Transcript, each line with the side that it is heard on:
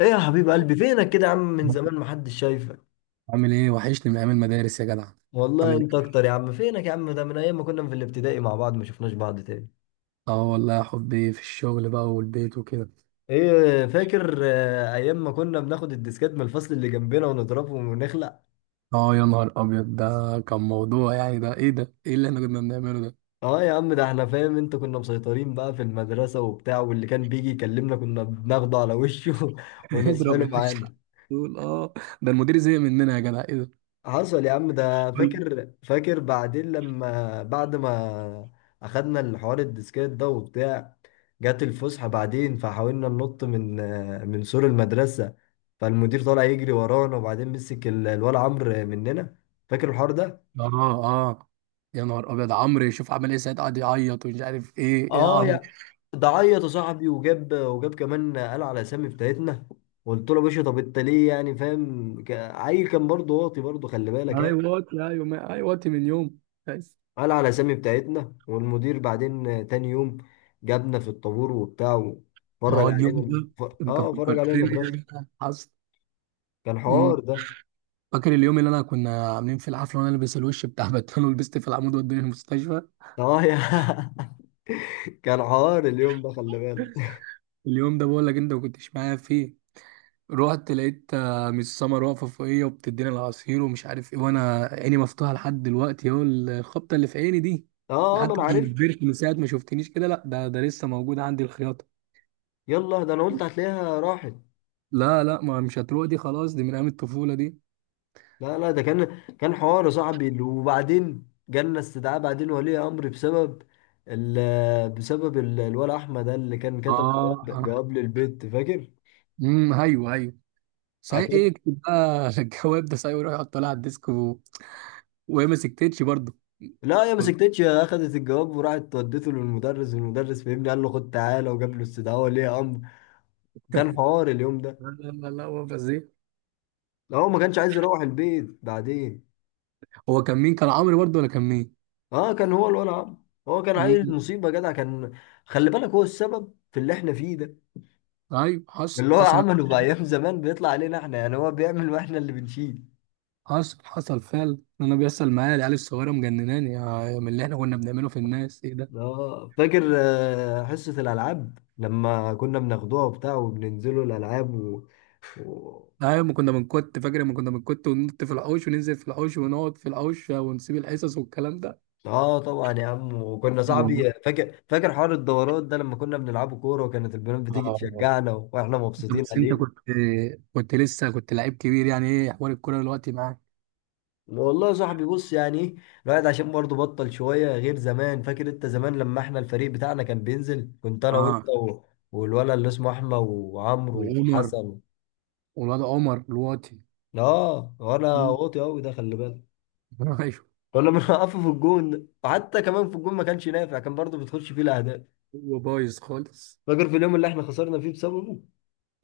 left: ايه يا حبيب قلبي، فينك كده يا عم؟ من زمان ما حدش شايفك.
right: عامل ايه؟ وحشني من ايام المدارس يا جدع.
left: والله
right: عامل
left: انت
right: ايه؟
left: اكتر يا عم، فينك يا عم؟ ده من ايام ما كنا في الابتدائي مع بعض ما شفناش بعض تاني.
right: اه والله يا حبي، في الشغل بقى والبيت وكده.
left: ايه فاكر ايام ما كنا بناخد الديسكات من الفصل اللي جنبنا ونضربهم ونخلع.
right: اه يا نهار ابيض، ده كان موضوع يعني. ده ايه ده ايه اللي احنا كنا بنعمله ده؟
left: اه يا عم، ده احنا فاهم انت كنا مسيطرين بقى في المدرسة وبتاع، واللي كان بيجي يكلمنا كنا بناخده على وشه
right: اضرب يا
left: ونصحله
right: باشا.
left: معانا.
right: تقول اه. ده المدير زهق مننا يا جدع، ايه ده؟
left: حصل يا عم ده،
right: قول لي.
left: فاكر بعدين لما بعد ما اخدنا الحوار الديسكات ده وبتاع، جت الفسحة بعدين فحاولنا ننط من سور المدرسة، فالمدير طالع يجري ورانا وبعدين مسك الولا عمرو مننا. فاكر الحوار ده؟
right: اه اه، يا نهار ابيض عمرو، يشوف عمل ايه ساعتها، قعد يعيط ومش عارف ايه، ايه يا
left: اه
right: عمرو.
left: يا، ده عيط يا صاحبي، وجاب كمان قال على اسامي بتاعتنا. قلت له يا باشا، طب انت ليه يعني؟ فاهم، عيل كان برضه واطي برضه، خلي بالك يعني.
right: ايوه واتي، ايوه ايوه واتي من يوم. بس
left: قال على الأسامي بتاعتنا، والمدير بعدين تاني يوم جابنا في الطابور وبتاع وفرج
right: اه اليوم
left: علينا
right: ده،
left: ف...
right: انت
left: اه فرج علينا من
right: فكرتني يا
left: الرسم.
right: جدع. حصل.
left: كان حوار ده.
right: فاكر اليوم اللي انا كنا عاملين في الحفله، وانا لابس الوش بتاع باتمان، ولبست في العمود وداني المستشفى.
left: اه يا، كان حوار اليوم ده، خلي بالك.
right: اليوم ده بقول لك انت ما كنتش معايا فيه. رحت لقيت آه، مس سمر واقفه فوقيا وبتديني العصير ومش عارف ايه، وانا عيني مفتوحه لحد دلوقتي اهو، الخبطه اللي في عيني دي،
left: اه اه، ما
right: لحد
left: انا
right: ما
left: عارف.
right: كبرت، من ساعه ما شفتنيش كده. لا ده لسه موجود عندي الخياطه.
left: يلا ده انا قلت هتلاقيها راحت.
right: لا لا، ما مش هتروح دي، خلاص دي من ايام الطفوله دي.
left: لا لا، ده كان كان حوار يا صاحبي، وبعدين جالنا استدعاء بعدين ولي امر بسبب ال... بسبب ال... الولا احمد ده اللي كان
right: اه
left: كتب جواب
right: آه.
left: جواب للبيت، فاكر؟
right: ايوه ايوه. صحيح ايه، اكتب بقى الجواب ده صحيح، ويروح يحطه لها على الديسك و... وهي ما سكتتش برضه.
left: لا يا، ما سكتتش، اخدت الجواب وراحت ودته للمدرس، والمدرس فهمني قال له خد تعالى، وجاب له استدعاء ولي امر. وكان حوار اليوم ده.
right: لا لا لا لا، هو فازيه.
left: لا هو ما كانش عايز يروح البيت بعدين.
right: هو كان مين؟ كان عمرو برضه ولا كان مين؟
left: اه كان هو الولع عم، هو كان عيل
right: امم.
left: مصيبه جدع كان. خلي بالك، هو السبب في اللي احنا فيه ده.
right: ايوه حصل
left: اللي هو
right: حصل.
left: عمله في ايام زمان بيطلع علينا احنا، يعني هو بيعمل واحنا اللي بنشيل.
right: حصل حصل فعلا. انا بيحصل معايا العيال الصغيره مجنناني، يا من اللي احنا كنا بنعمله في الناس، ايه ده؟
left: اه فاكر حصه الالعاب لما كنا بناخدوها وبتاع وبننزلوا الالعاب و...
right: ايوه، ما كنا بنكت. فاكر لما كنا بنكت وننط في الحوش، وننزل في الحوش، ونقعد في الحوش، ونسيب الحصص والكلام ده.
left: اه طبعا يا عم، وكنا
right: أيوة.
left: صاحبي، فاكر حوار الدورات ده لما كنا بنلعبه كوره، وكانت البنات بتيجي
right: آه.
left: تشجعنا واحنا
right: انت
left: مبسوطين
right: بس، انت
left: عليه.
right: كنت، كنت لسه كنت لعيب كبير. يعني ايه احوال الكوره دلوقتي معاك؟
left: والله يا صاحبي، بص يعني ايه، الواحد عشان برضه بطل شويه غير زمان. فاكر انت زمان لما احنا الفريق بتاعنا كان بينزل، كنت انا وانت
right: اه.
left: و... والولد اللي اسمه احمد وعمرو
right: وعمر،
left: وحسن.
right: والواد عمر دلوقتي.
left: اه وانا
right: مم.
left: واطي قوي، ده خلي بالك.
right: ايوه.
left: كنا بنوقفه في الجون ده، وحتى كمان في الجون ما كانش نافع، كان برضه بتخش فيه الاهداف.
right: هو بايظ خالص.
left: فاكر في اليوم اللي احنا خسرنا فيه بسببه؟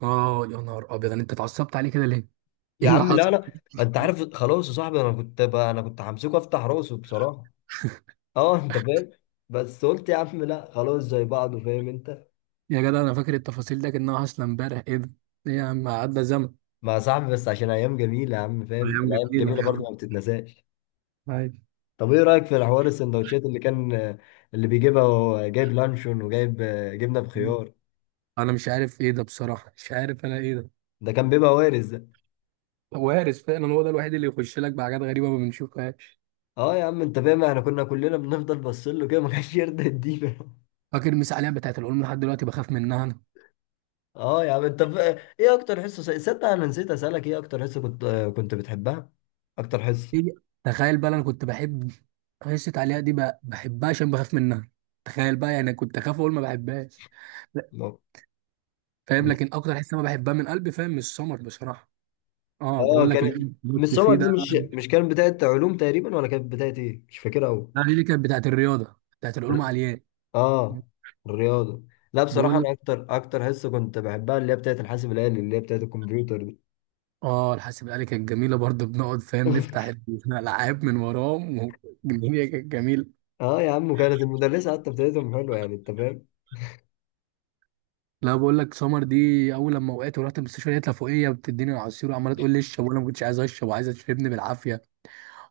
right: اه يا نهار ابيض، انت اتعصبت عليه كده ليه؟
left: يا
right: ايه اللي
left: عم لا
right: حصل؟
left: لا، انت عارف خلاص يا صاحبي، انا كنت بقى، انا كنت همسكه افتح راسه بصراحه. اه انت فاهم. بس قلت يا عم لا، خلاص زي بعضه، فاهم انت.
right: يا جدع انا فاكر التفاصيل ده كانها حاصله امبارح، ايه ده؟ ايه يا عم، عدى زمن.
left: مع صاحبي، بس عشان ايام جميله يا عم، فاهم،
right: ايام
left: الايام
right: جميله
left: جميله برضه ما بتتنساش.
right: آه، عادي.
left: طب ايه رايك في الحوار السندوتشات اللي كان، اللي بيجيبها وهو جايب لانشون وجايب جبنه بخيار؟
right: انا مش عارف ايه ده بصراحه، مش عارف انا ايه ده.
left: ده كان بيبقى وارز ده.
right: وارث فعلا، هو ده الوحيد اللي يخش لك بحاجات غريبه ما بنشوفهاش.
left: اه يا عم، انت فاهم، احنا كنا كلنا بنفضل باصين له كده، ما كانش يرضى يدينا.
right: فاكر المسا عليها بتاعت العلوم؟ لحد دلوقتي بخاف منها انا.
left: اه يا عم، ايه اكتر حصه صدق انا نسيت اسالك، ايه اكتر حصه كنت كنت بتحبها؟ اكتر حصه.
right: إيه؟ تخيل بقى، انا كنت بحب قصة عليها دي بقى، بحبها عشان بخاف منها. تخيل بقى، يعني كنت اخاف اقول ما بحبهاش. لا،
left: لا.
right: فاهم. لكن
left: بس،
right: اكتر حس انا بحبها من قلبي فاهم، من السمر بصراحه. اه
left: اه
right: بقول لك
left: كانت
right: الإيه
left: مش
right: دوت
left: سمر
right: فيه
left: دي
right: ده.
left: مش مش كانت بتاعه علوم تقريبا، ولا كانت بتاعه ايه؟ مش فاكرها قوي.
right: ده دي كانت بتاعت الرياضه، بتاعت العلوم العليا.
left: اه الرياضه. لا بصراحه،
right: بقول لك،
left: انا اكتر حصه كنت بحبها اللي هي بتاعه الحاسب الالي، اللي هي بتاعه الكمبيوتر دي.
right: اه الحاسب الآلي كانت جميله برضه، بنقعد فاهم نفتح الالعاب من وراهم، والدنيا كانت جميله.
left: اه يا عم، وكانت المدرسه حتى بتاعتهم حلوه يعني، انت فاهم.
right: لا بقول لك، سمر دي اول لما وقعت ورحت المستشفى لقيتها فوقيه بتديني العصير، وعماله تقول لي اشرب وانا ما كنتش عايز اشرب، وعايزه تشربني بالعافيه.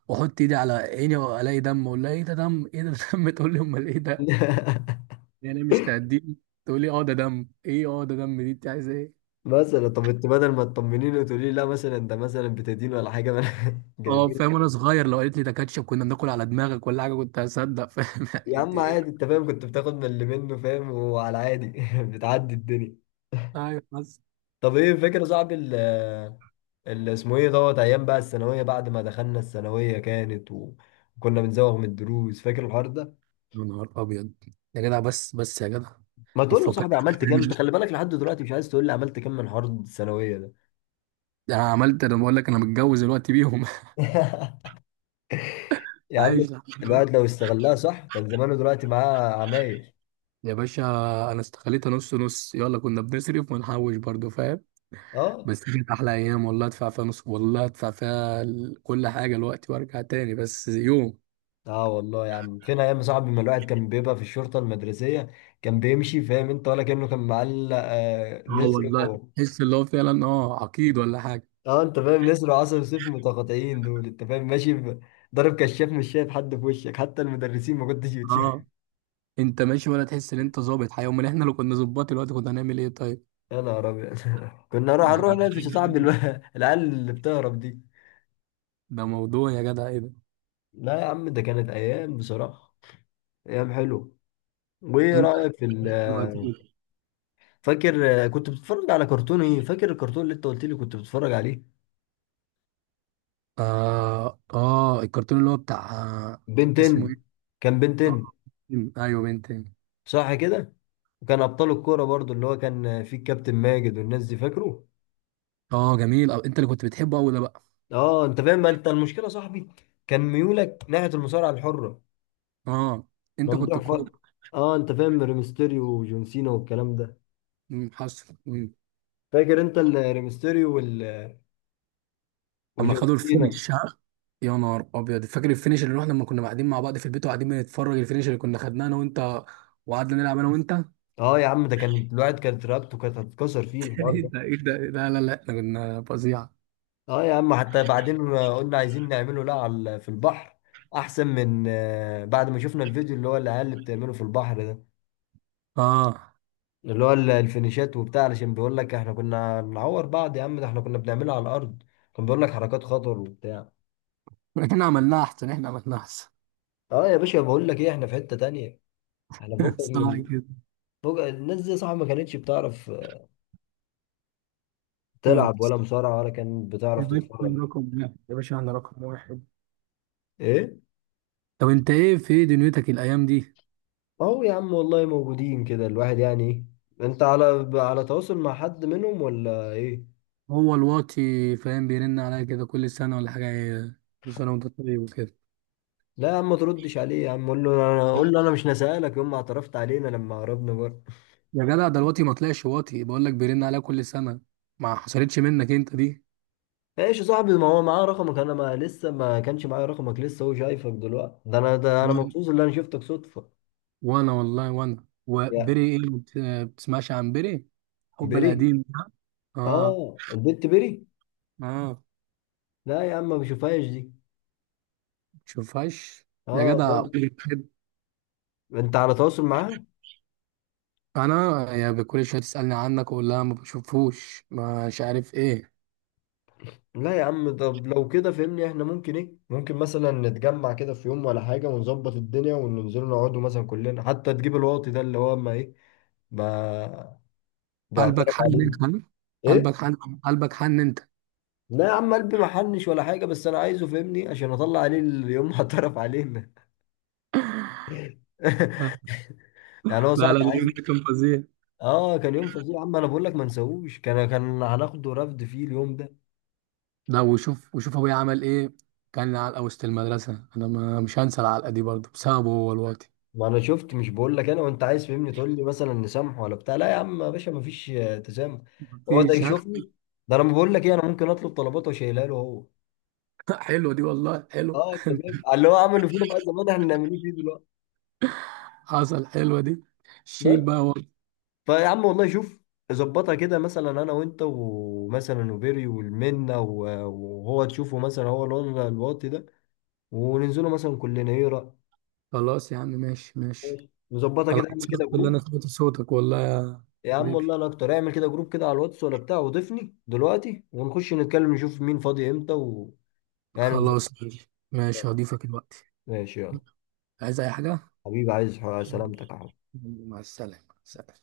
right: واحط ايدي على عيني والاقي دم، اقول لها ايه ده؟ دم، ايه ده دم؟ تقول لي امال ايه ده. يعني مش تهديني، تقول لي اه ده دم، ايه اه ده دم، دي انت عايزه ايه؟
left: مثلا طب انت بدل ما تطمنيني وتقولي لي لا مثلا، انت مثلا بتدين ولا حاجه، ما أنا-
right: اه
left: جايبين.
right: فاهم. وانا صغير، لو قالت لي ده كاتشب كنا بناكل على دماغك ولا حاجه كنت هصدق، فاهم؟ يعني
left: يا
right: انت
left: عم عادي،
right: ايه.
left: انت فاهم، كنت بتاخد من اللي منه فاهم، وعلى عادي بتعدي الدنيا.
right: ايوه بس.
left: طب ايه فكرة صعب اسمه ايه دوت، ايام بقى الثانوية، بعد ما دخلنا الثانوية كانت وكنا بنزوغ من الدروس، فاكر الحوار ده؟
right: يا نهار ابيض. يا جدع بس، بس يا جدع.
left: ما
right: ما
left: تقول له
right: تفكرش
left: صاحبي عملت كام؟ انت
right: ده.
left: خلي بالك لحد دلوقتي مش عايز تقول لي عملت كام من حوار الثانوية ده.
right: ده انا عملت، انا بقول لك انا متجوز دلوقتي بيهم
left: يا عم،
right: عايش لحد دلوقتي.
left: الواحد لو استغلها صح كان زمانه دلوقتي معاه عمايل.
right: يا باشا، انا استخليتها نص نص، يلا. كنا بنصرف ونحوش برضو فاهم.
left: اه
right: بس دي كانت احلى ايام، والله ادفع فيها نص، والله ادفع فيها كل حاجه دلوقتي وارجع تاني بس يوم.
left: اه والله يا عم، فين ايام يا صاحبي ما الواحد كان بيبقى في الشرطه المدرسيه، كان بيمشي فاهم انت، ولا كانه كان معلق
right: اه
left: نسر
right: والله.
left: و...
right: تحس اللي هو فعلا اه عقيد ولا حاجه.
left: اه انت فاهم، نسر وعسل وسيف متقاطعين دول، انت فاهم، ماشي ب... ضارب كشاف، مش شايف حد في وشك، حتى المدرسين ما كنتش بتشوف.
right: اه، انت ماشي ولا تحس ان انت ظابط حقيقة. امال احنا لو كنا ظباط دلوقتي كنا هنعمل ايه طيب؟
left: يا نهار ابيض، كنا نروح
right: ده
left: نروح نقفش يا صاحبي، العيال اللي بتهرب دي.
right: ده موضوع يا جدع، ايه ده؟
left: لا يا عم، ده كانت ايام بصراحه، ايام حلوه. وايه
right: انت
left: رايك في ال...
right: دلوقتي كده.
left: فاكر كنت بتتفرج على كرتون ايه؟ فاكر الكرتون اللي انت قلت لي كنت بتتفرج عليه؟
right: اه اه، الكرتون اللي هو بتاع آه، اسمه
left: بنتين.
right: ايه.
left: كان
right: اه
left: بنتين.
right: بنتين. ايوه بنتين.
left: صح كده. وكان ابطال الكوره برضو، اللي هو كان فيه الكابتن ماجد والناس دي، فاكره؟
right: اه جميل. أو انت اللي كنت بتحبه قوي ده بقى.
left: اه انت فاهم، ما انت المشكله يا صاحبي كان ميولك ناحيه المصارعه الحره.
right: اه انت كنت
left: ممدوح ف...
right: كوب.
left: اه انت فاهم، ريمستيريو وجون سينا والكلام ده.
right: مم، حصل مم.
left: فاكر انت الريمستيريو وال...
right: اما
left: وجون
right: خدوا
left: سينا؟
right: الفينش ها. يا نهار ابيض، فاكر الفينش اللي رحنا، لما كنا قاعدين مع بعض في البيت وقاعدين بنتفرج الفينش اللي كنا خدناه انا وانت، وقعدنا نلعب انا وانت
left: اه يا عم، ده كان الواحد كانت رقبته كانت هتتكسر فيه الحوار
right: ايه
left: ده.
right: ده ايه ده، لا لا لا احنا كنا فظيعه.
left: اه يا عم، حتى بعدين قلنا عايزين نعمله لا على في البحر، احسن من بعد ما شفنا الفيديو اللي هو العيال اللي بتعمله في البحر ده،
right: اه
left: اللي هو الفينيشات وبتاع، علشان بيقول لك احنا كنا بنعور بعض، يا عم ده احنا كنا بنعملها على الارض، كان بيقول لك حركات خطر وبتاع.
right: احنا عملناها احسن، احنا عملناها احسن.
left: اه يا باشا، بقول لك ايه، احنا في حتة تانية، احنا فوق
right: صح
left: من
right: كده.
left: فوق الناس دي، صح؟ ما كانتش بتعرف تلعب
right: خالص.
left: ولا مصارعة، ولا كانت
right: يا
left: بتعرف
right: باشا،
left: تتفرج.
right: رقم واحد يا باشا، احنا رقم واحد.
left: ايه،
right: طب انت ايه في ايه دنيتك الايام دي؟
left: اهو يا عم، والله موجودين كده، الواحد يعني ايه. انت على على تواصل مع حد منهم ولا ايه؟
right: هو الواطي فاهم بيرن عليا كده كل سنه ولا حاجه، إيه، كل سنه وانت طيب وكده.
left: لا يا عم، ما تردش عليه يا عم، قول له انا، قول له انا مش نسألك يوم ما اعترفت علينا لما هربنا بره.
right: يا جدع ده الواطي ما طلعش واطي، بقول لك بيرن عليا كل سنه. ما حصلتش منك انت دي.
left: ايش يا صاحبي، ما هو معاه رقمك، انا ما لسه ما كانش معايا رقمك لسه، هو شايفك دلوقتي، ده انا، ده انا
right: نعم.
left: مبسوط ان انا شفتك صدفة.
right: وانا والله، وانا
left: يا
right: وبري ايه، ما آه، بتسمعش عن بري، حب
left: بيري.
right: القديم ده. اه.
left: اه البنت بيري.
right: اه.
left: لا يا عم، ما بشوفهاش دي.
right: شوفهاش. يا
left: اه
right: جدع،
left: خالص. انت على تواصل معاها؟
right: انا يعني كل شويه تسالني عنك واقول لها ما بشوفوش مش عارف ايه.
left: لا يا عم، طب لو كده فهمني، احنا ممكن ايه، ممكن مثلا نتجمع كده في يوم ولا حاجة، ونظبط الدنيا وننزل نقعدوا مثلا كلنا، حتى تجيب الواطي ده اللي هو ما ايه، ما
right: قلبك
left: بيعترف
right: حن
left: عليه.
right: انت ها؟ قلبك
left: ايه.
right: حن. قلبك حن انت.
left: لا يا عم، قلبي محنش ولا حاجة، بس انا عايزه فهمني عشان اطلع عليه اليوم هعترف عليه.
right: لا
left: يعني هو
right: لا
left: صعب
right: لا، اليوم
left: عايز.
right: ده كان فظيع.
left: اه كان يوم فظيع يا عم، انا بقول لك ما نسووش، كان كان هناخده رفد فيه اليوم ده.
right: لا، وشوف وشوف ابويا عمل ايه. كان علقه وسط المدرسه، انا ما مش هنسى العلقه دي برضه، بسببه هو الوقت.
left: ما انا شفت، مش بقول لك انا وانت، عايز فهمني تقول لي مثلا نسامح ولا بتاع، لا يا عم يا باشا، ما فيش تسامح. هو ده
right: مفيش
left: يشوفني، ده انا بقول لك ايه، انا ممكن اطلب طلبات واشيلها له هو.
right: حلوه دي والله، حلو.
left: اه انت فاهم، اللي هو عمله فينا بقى زمان احنا نعمله فيه دلوقتي.
right: حصل، حلوه دي. شيل
left: بس،
right: بقى هو.
left: فيا عم والله شوف، ظبطها كده مثلا انا وانت ومثلا وبيري والمنه وهو تشوفه مثلا، هو اللون الواطي ده، وننزله مثلا كلنا، ايه رأيك؟
right: خلاص يا عم، ماشي ماشي.
left: ماشي. نظبطها
right: انا
left: كده، اعمل كده
right: مبسوط ان انا
left: جروب.
right: سمعت صوتك، والله يا
left: يا عم
right: حبيبي.
left: والله انا اكتر، اعمل كده جروب كده على الواتس ولا بتاع، وضيفني دلوقتي ونخش نتكلم نشوف مين فاضي امتى و... يعني
right: خلاص
left: نظبط
right: ماشي ماشي،
left: كده.
right: هضيفك دلوقتي.
left: ماشي يلا
right: عايز اي حاجه؟
left: حبيبي، عايز سلامتك يا حبيبي.
right: مع السلامة، سلام.